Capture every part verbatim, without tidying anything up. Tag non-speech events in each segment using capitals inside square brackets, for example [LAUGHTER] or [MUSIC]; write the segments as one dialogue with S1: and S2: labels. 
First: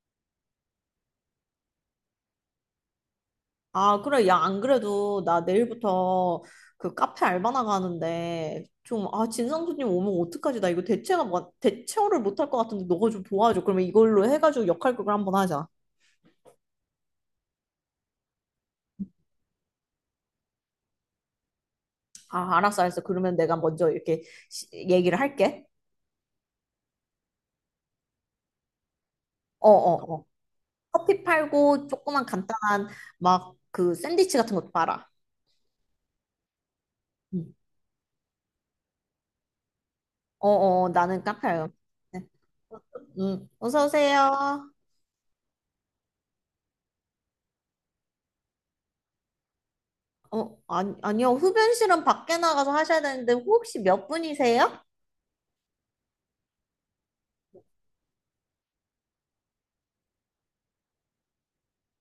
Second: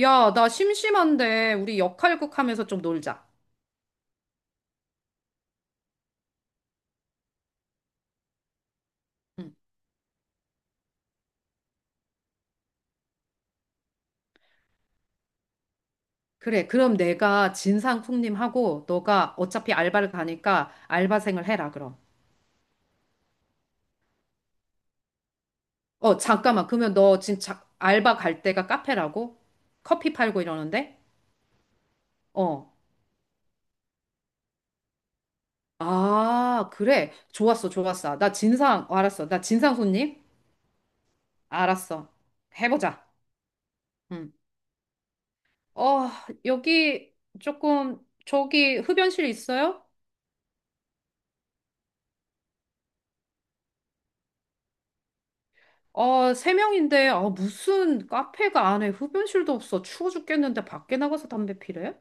S1: 야, 나 심심한데 우리 역할극 하면서 좀 놀자.
S2: 아, 그래. 야, 안 그래도 나 내일부터 그 카페 알바 나가는데 좀, 아,
S1: 응.
S2: 진상 손님 오면 어떡하지? 나 이거 대체가, 뭐- 대체어를 못할 것 같은데 너가 좀 도와줘. 그러면 이걸로 해가지고 역할극을 한번 하자.
S1: 그래, 그럼 내가 진상쿵님하고 너가 어차피 알바를 가니까 알바생을 해라, 그럼.
S2: 아, 알았어, 알았어. 그러면 내가 먼저 이렇게 시- 얘기를 할게.
S1: 어, 잠깐만. 그러면 너 진짜 알바 갈 데가 카페라고?
S2: 어,
S1: 커피
S2: 어, 어.
S1: 팔고 이러는데?
S2: 커피 팔고 조그만
S1: 어.
S2: 간단한 막 그 샌드위치 같은 것도 팔아.
S1: 아, 그래.
S2: 응.
S1: 좋았어, 좋았어. 나 진상, 어, 알았어. 나 진상손님?
S2: 어, 어, 어. 나는 카페 알바.
S1: 알았어.
S2: 네.
S1: 해보자.
S2: 응, 어서
S1: 응.
S2: 오세요.
S1: 어, 여기 조금, 저기 흡연실 있어요?
S2: 어, 아니, 아니요. 흡연실은 밖에 나가서 하셔야 되는데, 혹시 몇 분이세요?
S1: 아, 세 명인데, 아, 무슨 카페가 안에 흡연실도 없어. 추워 죽겠는데 밖에 나가서 담배 피래?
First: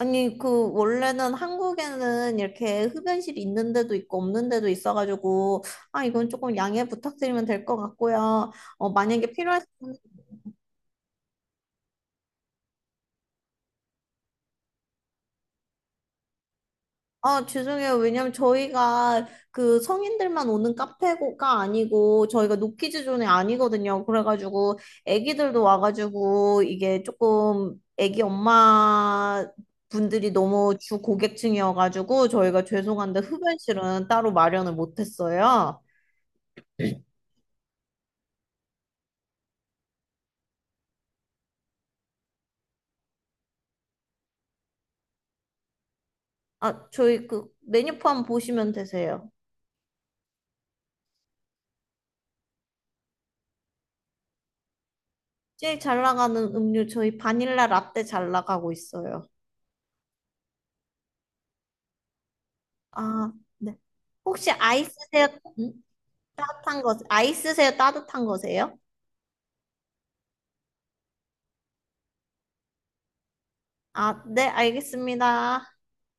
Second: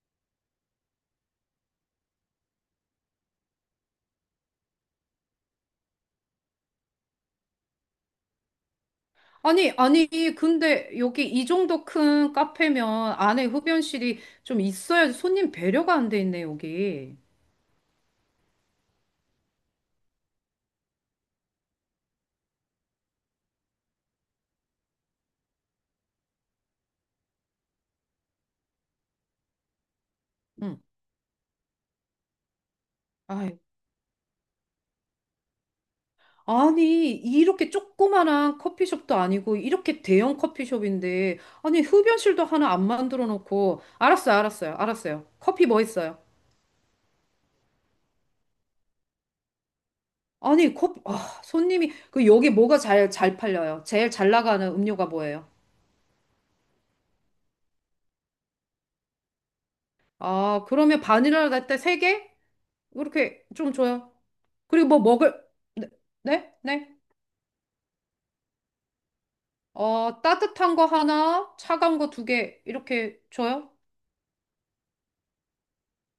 S2: 아니, 그, 원래는 한국에는 이렇게 흡연실이 있는 데도 있고 없는 데도 있어가지고, 아, 이건 조금 양해 부탁드리면 될 것 같고요. 어, 만약에
S1: 아니,
S2: 필요하시면,
S1: 아니, 근데 여기 이 정도 큰 카페면 안에 흡연실이 좀 있어야지 손님 배려가 안 돼 있네, 여기.
S2: 아, 죄송해요. 왜냐면 저희가 그 성인들만 오는 카페가 아니고, 저희가 노키즈 존이 아니거든요. 그래가지고, 애기들도 와가지고, 이게 조금 애기 엄마, 분들이 너무
S1: 응.
S2: 주 고객층이어가지고 저희가 죄송한데
S1: 아이,
S2: 흡연실은 따로 마련을 못했어요.
S1: 아니, 이렇게 조그만한 커피숍도 아니고, 이렇게 대형 커피숍인데, 아니, 흡연실도 하나 안 만들어 놓고, 알았어요, 알았어요, 알았어요. 커피 뭐 있어요?
S2: 아, 저희 그 메뉴판 보시면 되세요.
S1: 아니, 컵, 아, 손님이, 그, 여기 뭐가 잘, 잘 팔려요? 제일 잘 나가는 음료가 뭐예요?
S2: 제일 잘 나가는 음료 저희 바닐라 라떼 잘 나가고 있어요.
S1: 아, 그러면 바닐라 라떼 세개
S2: 아,
S1: 이렇게 좀
S2: 네.
S1: 줘요.
S2: 혹시
S1: 그리고 뭐
S2: 아이스세요?
S1: 먹을,
S2: 음?
S1: 네? 네?
S2: 따뜻한
S1: 네?
S2: 거, 아이스세요? 따뜻한 거세요?
S1: 어, 따뜻한 거 하나, 차가운 거 두 개, 이렇게 줘요?
S2: 아, 네, 알겠습니다.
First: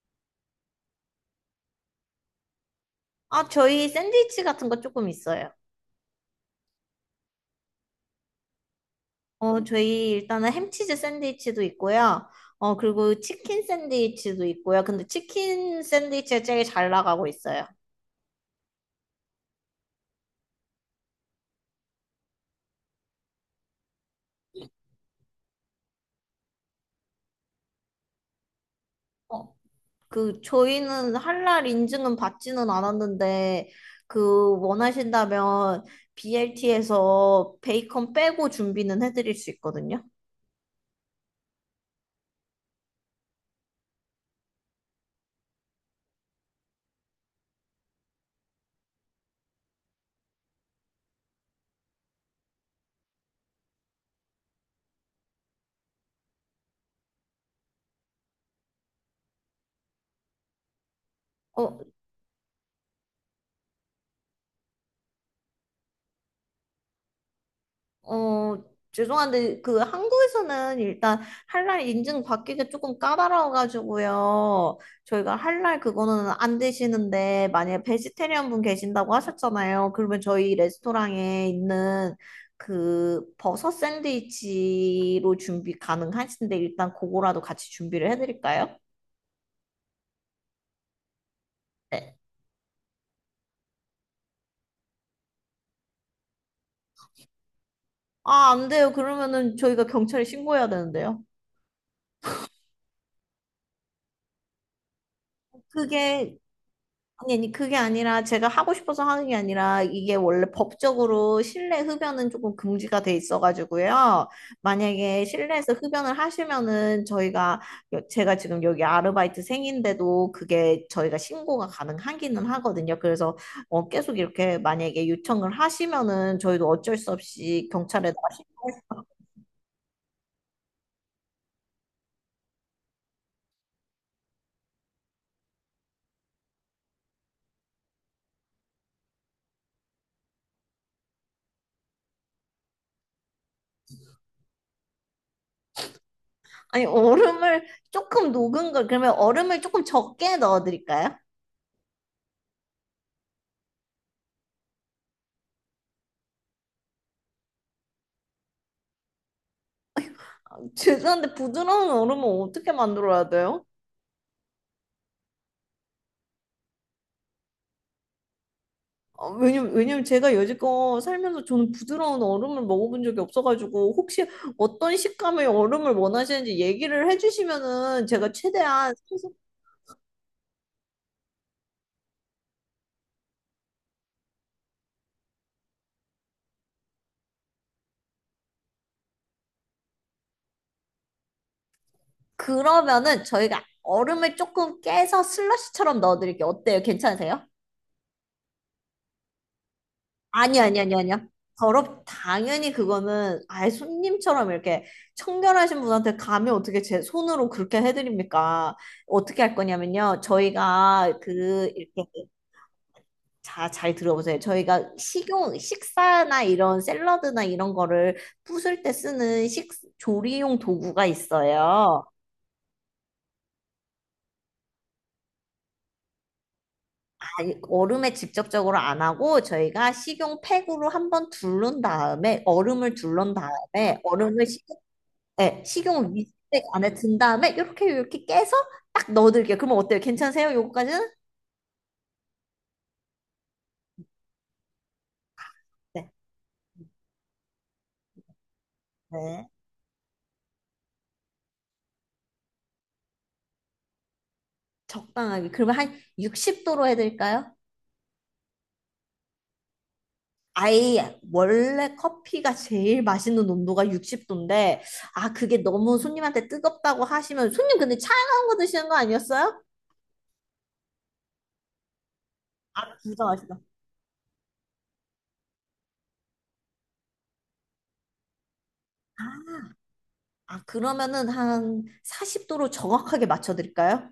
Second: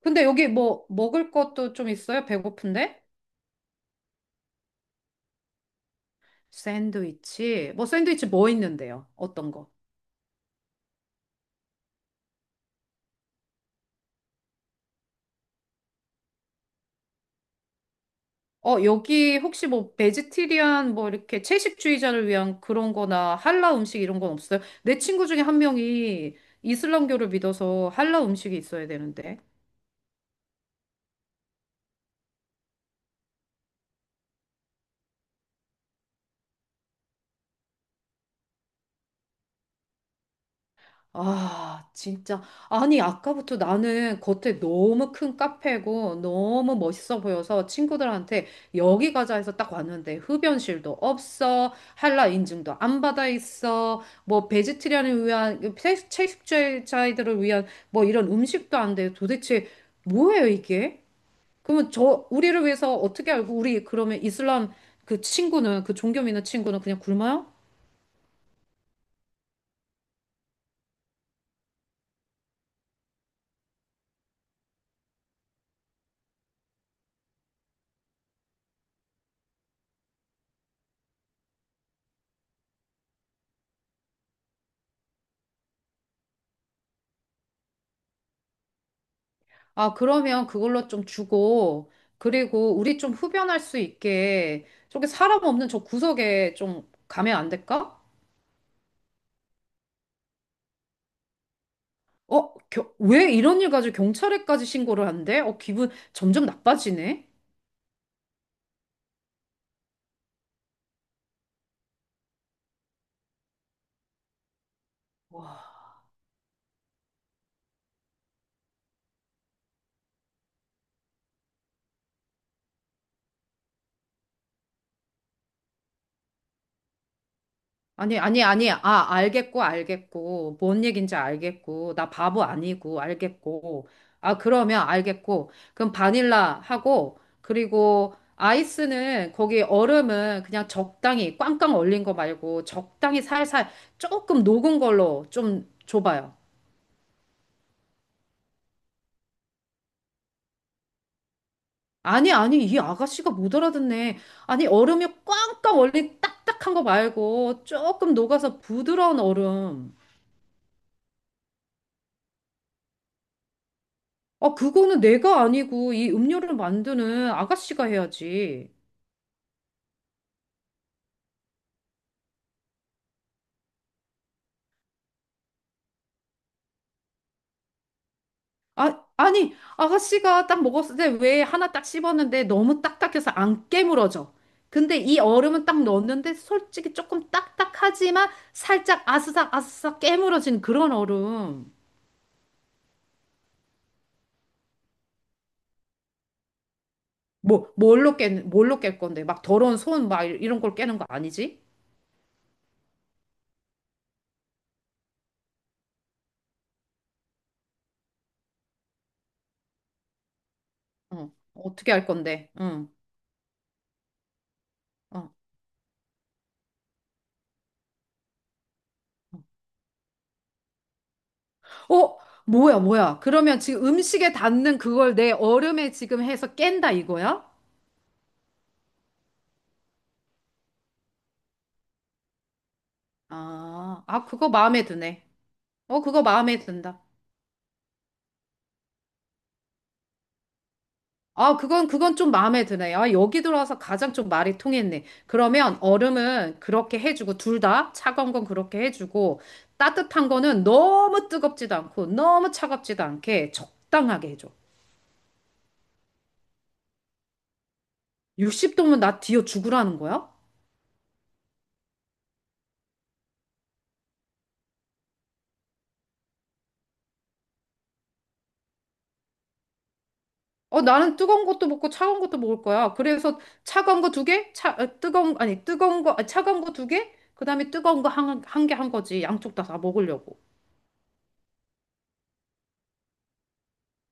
S1: 근데 여기 뭐, 먹을 것도 좀 있어요? 배고픈데?
S2: 아, 저희 샌드위치 같은 거 조금 있어요.
S1: 샌드위치? 뭐, 샌드위치 뭐 있는데요? 어떤
S2: 어,
S1: 거?
S2: 저희 일단은 햄치즈 샌드위치도 있고요. 어, 그리고 치킨 샌드위치도 있고요. 근데 치킨 샌드위치가 제일 잘 나가고 있어요.
S1: 어, 여기 혹시 뭐 베지테리안 뭐 이렇게 채식주의자를 위한 그런 거나 할라 음식 이런 건 없어요? 내 친구 중에 한 명이 이슬람교를 믿어서 할라 음식이 있어야 되는데.
S2: 어, 그 저희는 할랄 인증은 받지는 않았는데 그 원하신다면 비엘티에서 베이컨 빼고 준비는 해드릴 수 있거든요.
S1: 아, 진짜. 아니, 아까부터 나는 겉에 너무 큰 카페고 너무 멋있어 보여서 친구들한테 여기 가자 해서 딱 왔는데 흡연실도 없어, 한라 인증도 안 받아 있어, 뭐 베지테리안을 위한, 채- 채식주의자들을 위한 뭐 이런 음식도 안 돼. 도대체 뭐예요, 이게?
S2: 어,
S1: 그러면 저, 우리를 위해서 어떻게 알고 우리 그러면 이슬람 그 친구는, 그 종교 믿는 친구는 그냥 굶어요?
S2: 어, 죄송한데 그 한국에서는 일단 할랄 인증 받기가 조금 까다로워가지고요. 저희가 할랄 그거는 안 되시는데 만약에 베지테리언 분 계신다고 하셨잖아요. 그러면 저희 레스토랑에 있는 그 버섯 샌드위치로 준비 가능하신데 일단 그거라도 같이 준비를 해드릴까요?
S1: 아, 그러면 그걸로 좀 주고,
S2: 네.
S1: 그리고 우리 좀 흡연할 수 있게, 저기 사람 없는 저 구석에 좀 가면 안 될까?
S2: 아, 안 돼요. 그러면은 저희가 경찰에 신고해야 되는데요.
S1: 어, 겨- 왜 이런 일 가지고 경찰에까지 신고를 한대? 어, 기분
S2: 그게
S1: 점점 나빠지네?
S2: 아니, 아니, 그게 아니라 제가 하고 싶어서 하는 게 아니라 이게 원래 법적으로 실내 흡연은 조금 금지가 돼 있어가지고요. 만약에 실내에서 흡연을 하시면은 저희가, 여- 제가 지금 여기 아르바이트생인데도 그게 저희가 신고가 가능하기는 하거든요. 그래서 어, 계속 이렇게 만약에 요청을 하시면은 저희도 어쩔 수 없이
S1: 아니,
S2: 경찰에다가,
S1: 아니,
S2: 신-
S1: 아니. 아, 알겠고, 알겠고. 뭔 얘긴지 알겠고. 나 바보 아니고, 알겠고. 아, 그러면 알겠고. 그럼 바닐라 하고, 그리고 아이스는 거기 얼음은 그냥 적당히, 꽝꽝 얼린 거 말고, 적당히 살살 조금 녹은 걸로 좀 줘봐요.
S2: 아니, 얼음을 조금 녹은 걸, 그러면 얼음을 조금 적게 넣어드릴까요?
S1: 아니, 아니. 이 아가씨가 못 알아듣네. 아니, 얼음이 꽝꽝 얼린 딱딱한 거 말고, 조금 녹아서 부드러운 얼음.
S2: [LAUGHS] 죄송한데 부드러운 얼음은 어떻게 만들어야 돼요?
S1: 아, 그거는 내가 아니고 이 음료를 만드는 아가씨가 해야지.
S2: 어, 왜냐면, 왜냐면 제가 여지껏 살면서 저는 부드러운 얼음을 먹어본 적이 없어가지고 혹시 어떤 식감의 얼음을 원하시는지 얘기를 해주시면은 제가 최대한
S1: 아,
S2: 최소-
S1: 아니, 아가씨가 딱 먹었을 때 왜 하나 딱 씹었는데 너무 딱딱해서 안 깨물어져. 근데 이 얼음은 딱 넣었는데 솔직히 조금 딱딱하지만 살짝 아스삭 아스삭 깨물어진 그런 얼음.
S2: 그러면은 저희가 얼음을 조금 깨서 슬러시처럼 넣어드릴게요. 어때요? 괜찮으세요?
S1: 뭐, 뭘로 깨, 뭘로 깰 건데? 막 더러운 손 막
S2: 아니
S1: 이런 걸
S2: 아니 아니
S1: 깨는 거
S2: 아니요.
S1: 아니지?
S2: 더럽 당연히 그거는 아예 손님처럼 이렇게 청결하신 분한테 감히 어떻게 제 손으로 그렇게 해드립니까? 어떻게 할 거냐면요. 저희가
S1: 어,
S2: 그
S1: 어떻게
S2: 이렇게
S1: 할 건데? 응.
S2: 자, 잘 들어보세요. 저희가
S1: 어.
S2: 식용, 식사나 이런 샐러드나 이런 거를 부술 때 쓰는 식, 조리용 도구가 있어요.
S1: 어, 뭐야, 뭐야. 그러면 지금 음식에 닿는 그걸 내 얼음에 지금 해서 깬다 이거야?
S2: 아니, 얼음에 직접적으로 안 하고 저희가 식용 팩으로 한번 둘른 다음에 얼음을 둘른 다음에
S1: 아, 아,
S2: 얼음을
S1: 그거
S2: 식용,
S1: 마음에 드네.
S2: 네,
S1: 어,
S2: 식용
S1: 그거
S2: 윗
S1: 마음에
S2: 팩 안에
S1: 든다.
S2: 든 다음에 이렇게 이렇게 깨서 딱 넣어드릴게요. 그러면 어때요? 괜찮으세요? 요거까지는?
S1: 아, 그건, 그건 좀 마음에 드네. 아, 여기 들어와서 가장 좀 말이 통했네. 그러면
S2: 네.
S1: 얼음은 그렇게 해주고, 둘 다 차가운 건 그렇게 해주고,
S2: 네.
S1: 따뜻한 거는 너무 뜨겁지도 않고, 너무 차갑지도 않게 적당하게 해줘.
S2: 적당하게. 그러면 한 육십 도로 해드릴까요?
S1: 육십 도면 나 뒤어 죽으라는 거야?
S2: 아예 원래 커피가 제일 맛있는 온도가 육십 도인데 아, 그게 너무 손님한테 뜨겁다고 하시면 손님 근데 차가운 거 드시는 거 아니었어요?
S1: 어, 나는 뜨거운 것도 먹고 차가운 것도 먹을 거야.
S2: 아,
S1: 그래서
S2: 부정하시다.
S1: 차가운 거 두 개, 차, 어, 뜨거운, 아니, 뜨거운 거, 아, 차가운 거 두 개, 그 다음에 뜨거운 거 한, 한 개 한 거지. 양쪽 다, 다, 먹으려고.
S2: 아, 그러면은 한 사십 도로 정확하게 맞춰 드릴까요?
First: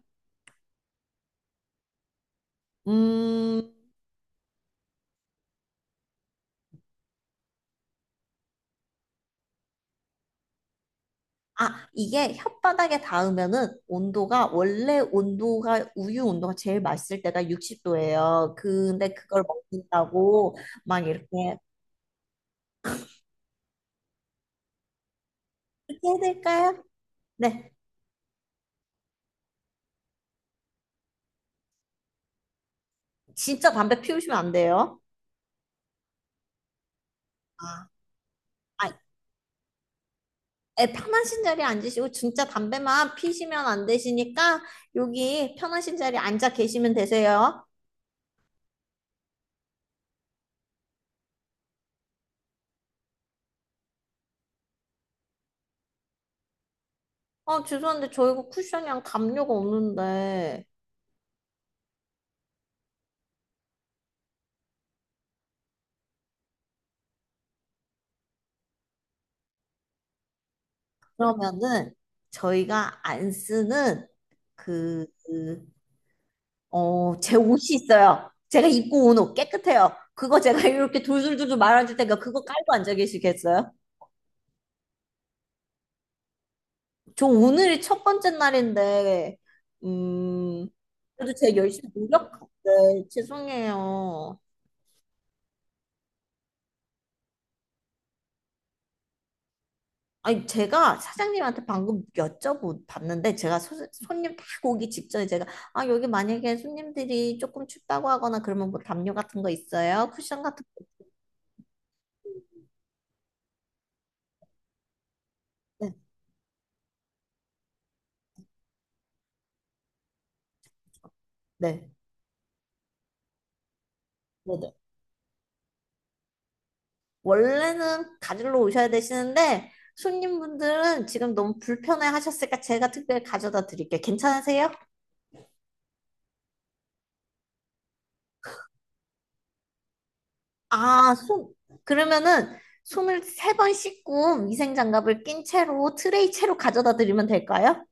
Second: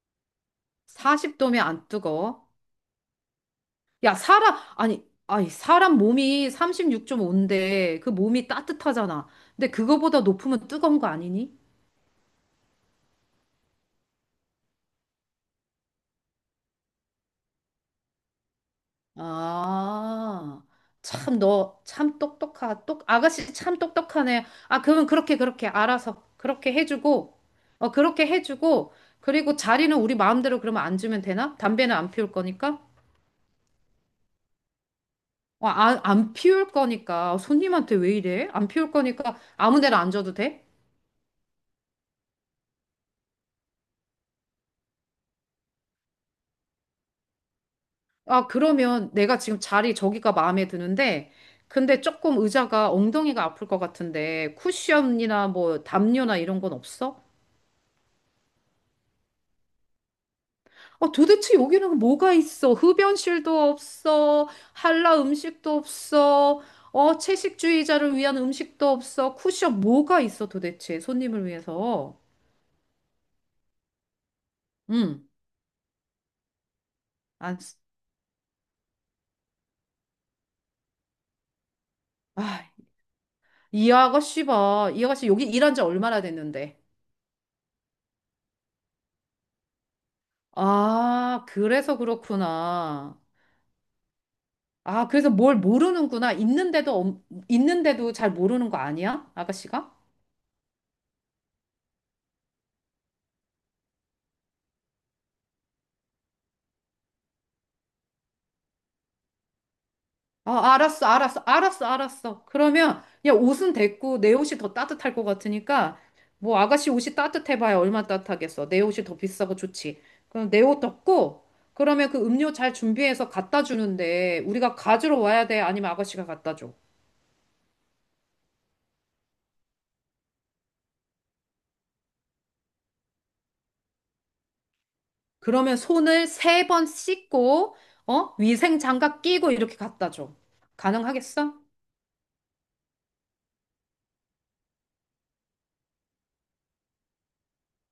S1: 사십 도면 안 뜨거워.
S2: 음.
S1: 야, 사람, 아니, 아니, 사람 몸이 삼십육 점 오인데 그 몸이 따뜻하잖아. 근데 그거보다 높으면 뜨거운 거 아니니?
S2: 아, 이게 혓바닥에 닿으면은 온도가 원래 온도가 우유 온도가 제일 맛있을 때가 육십 도예요. 근데 그걸 먹는다고
S1: 아,
S2: 막
S1: 참,
S2: 이렇게
S1: 너, 참 똑똑하, 똑, 아가씨 참 똑똑하네. 아, 그러면 그렇게, 그렇게,
S2: 그렇게
S1: 알아서,
S2: 해야
S1: 그렇게
S2: 될까요?
S1: 해주고,
S2: 네.
S1: 어, 그렇게 해주고, 그리고 자리는 우리 마음대로 그러면 안 주면 되나? 담배는 안 피울 거니까?
S2: 진짜 담배 피우시면 안 돼요.
S1: 어, 아, 안 피울 거니까.
S2: 아.
S1: 손님한테 왜 이래? 안 피울 거니까 아무 데나 안 줘도 돼?
S2: 에 편하신 자리에 앉으시고 진짜 담배만 피시면 안 되시니까 여기 편하신 자리에 앉아 계시면 되세요.
S1: 아, 그러면 내가 지금 자리 저기가 마음에 드는데, 근데 조금 의자가 엉덩이가 아플 것 같은데, 쿠션이나 뭐 담요나 이런 건 없어?
S2: 어, 죄송한데 저 이거 쿠션이랑 담요가 없는데
S1: 어, 도대체 여기는 뭐가 있어? 흡연실도 없어. 한라 음식도 없어. 어, 채식주의자를 위한 음식도 없어. 쿠션 뭐가 있어 도대체? 손님을
S2: 그러면은
S1: 위해서.
S2: 저희가 안 쓰는 그,
S1: 음.
S2: 그, 어, 제
S1: 안,
S2: 옷이
S1: 쓰-
S2: 있어요. 제가 입고 온 옷 깨끗해요. 그거 제가 [LAUGHS] 이렇게 돌돌돌돌 말아줄 테니까 그거
S1: 아,
S2: 깔고 앉아 계시겠어요?
S1: 이 아가씨 봐. 이 아가씨 여기 일한 지 얼마나 됐는데.
S2: 저 오늘이 첫 번째 날인데 음 그래도
S1: 아,
S2: 제가 열심히
S1: 그래서
S2: 노력. 네,
S1: 그렇구나.
S2: 죄송해요.
S1: 아, 그래서 뭘 모르는구나. 있는데도, 엄- 있는데도 잘 모르는 거 아니야? 아가씨가?
S2: 아니, 제가 사장님한테 방금 여쭤봤는데 제가 소, 손님 딱 오기 직전에 제가 아, 여기 만약에 손님들이 조금 춥다고 하거나 그러면 뭐 담요 같은 거 있어요? 쿠션 같은
S1: 아,
S2: 거?
S1: 알았어, 알았어, 알았어, 알았어. 그러면 야, 옷은 됐고 내 옷이 더 따뜻할 것
S2: 네,
S1: 같으니까 뭐 아가씨 옷이 따뜻해봐야 얼마 따뜻하겠어. 내 옷이 더 비싸고 좋지. 그럼 내 옷 덮고
S2: 네,
S1: 그러면 그 음료 잘 준비해서 갖다 주는데
S2: 네. 네.
S1: 우리가 가지러 와야 돼? 아니면 아가씨가 갖다 줘?
S2: 원래는 가지러 오셔야 되시는데 손님분들은 지금 너무 불편해 하셨으니까 제가 특별히 가져다 드릴게요. 괜찮으세요?
S1: 그러면 손을 세 번 씻고 어? 위생 장갑 끼고 이렇게 갖다 줘.
S2: 아, 손
S1: 가능하겠어?
S2: 그러면은 손을 세 번 씻고 위생 장갑을 낀 채로 트레이 채로 가져다 드리면 될까요?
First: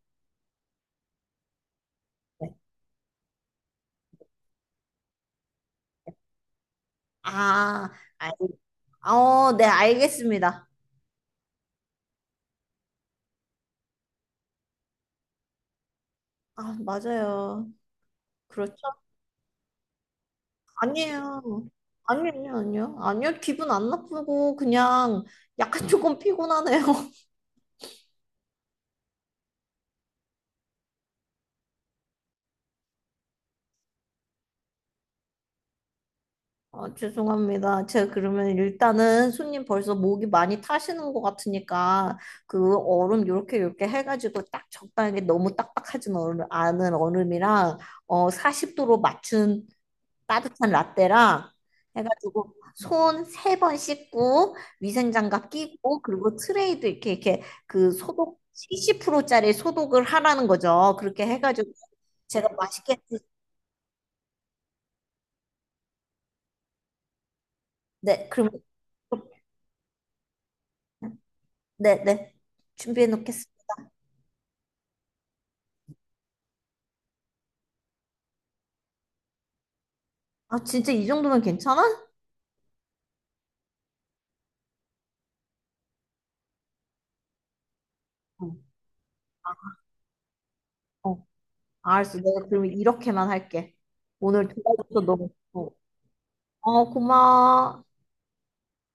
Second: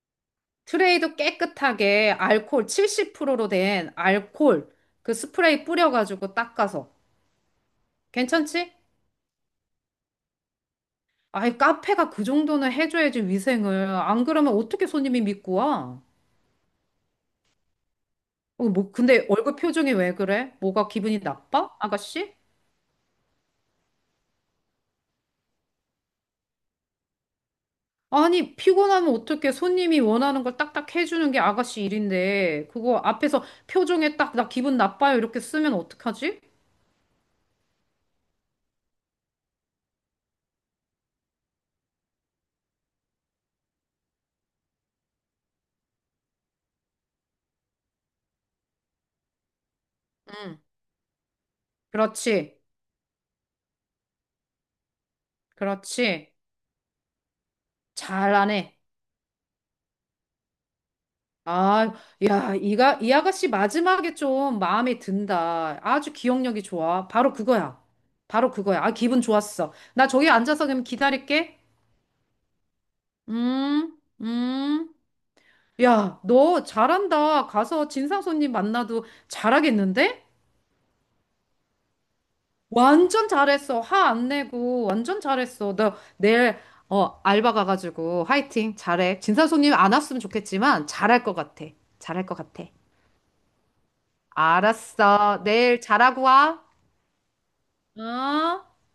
S1: 트레이도 깨끗하게 알코올 칠십 퍼센트로 된 알코올 그 스프레이 뿌려가지고 닦아서
S2: 아, 알,
S1: 괜찮지?
S2: 어, 네, 알겠습니다.
S1: 아이, 카페가 그 정도는 해줘야지 위생을. 안 그러면 어떻게 손님이 믿고 와?
S2: 아, 맞아요.
S1: 어,
S2: 그렇죠.
S1: 뭐, 근데 얼굴 표정이 왜 그래? 뭐가 기분이
S2: 아니에요.
S1: 나빠? 아가씨?
S2: 아니에요, 아니요. 아니요, 기분 안 나쁘고, 그냥 약간 조금 피곤하네요. [LAUGHS]
S1: 아니, 피곤하면 어떻게 손님이 원하는 걸 딱딱 해주는 게 아가씨 일인데, 그거 앞에서 표정에 딱, 나 기분 나빠요. 이렇게 쓰면 어떡하지?
S2: 아, 죄송합니다. 제가 그러면 일단은 손님 벌써 목이 많이 타시는 것 같으니까, 그 얼음 요렇게 요렇게 해가지고 딱 적당하게 너무 딱딱하진 얼음, 않은 얼음이랑, 어, 사십 도로 맞춘
S1: 응.
S2: 따뜻한 라떼랑 해가지고
S1: 그렇지.
S2: 손 세 번 씻고 위생장갑 끼고
S1: 그렇지.
S2: 그리고 트레이도 이렇게 이렇게 그 소독
S1: 잘하네.
S2: 칠십 퍼센트짜리 소독을 하라는 거죠. 그렇게 해가지고
S1: 아,
S2: 제가
S1: 야, 이가,
S2: 맛있게.
S1: 이 아가씨 마지막에 좀 마음에 든다. 아주 기억력이 좋아. 바로 그거야.
S2: 네, 그럼.
S1: 바로 그거야. 아, 기분 좋았어. 나 저기 앉아서 그럼 기다릴게.
S2: 네네, 준비해 놓겠습니다.
S1: 음, 음. 야, 너 잘한다. 가서 진상 손님 만나도 잘하겠는데?
S2: 아, 진짜 이 정도면 괜찮아?
S1: 완전 잘했어. 화 안 내고. 완전 잘했어. 너 내일, 어, 알바 가가지고
S2: 어,
S1: 화이팅. 잘해. 진상 손님 안 왔으면 좋겠지만 잘할
S2: 어.
S1: 것 같아.
S2: 알았어.
S1: 잘할 것
S2: 내가
S1: 같아.
S2: 그러면 이렇게만 할게. 오늘 도와줘서 너무
S1: 알았어.
S2: 고마워.
S1: 내일 잘하고 와.
S2: 어, 고마워.
S1: 어?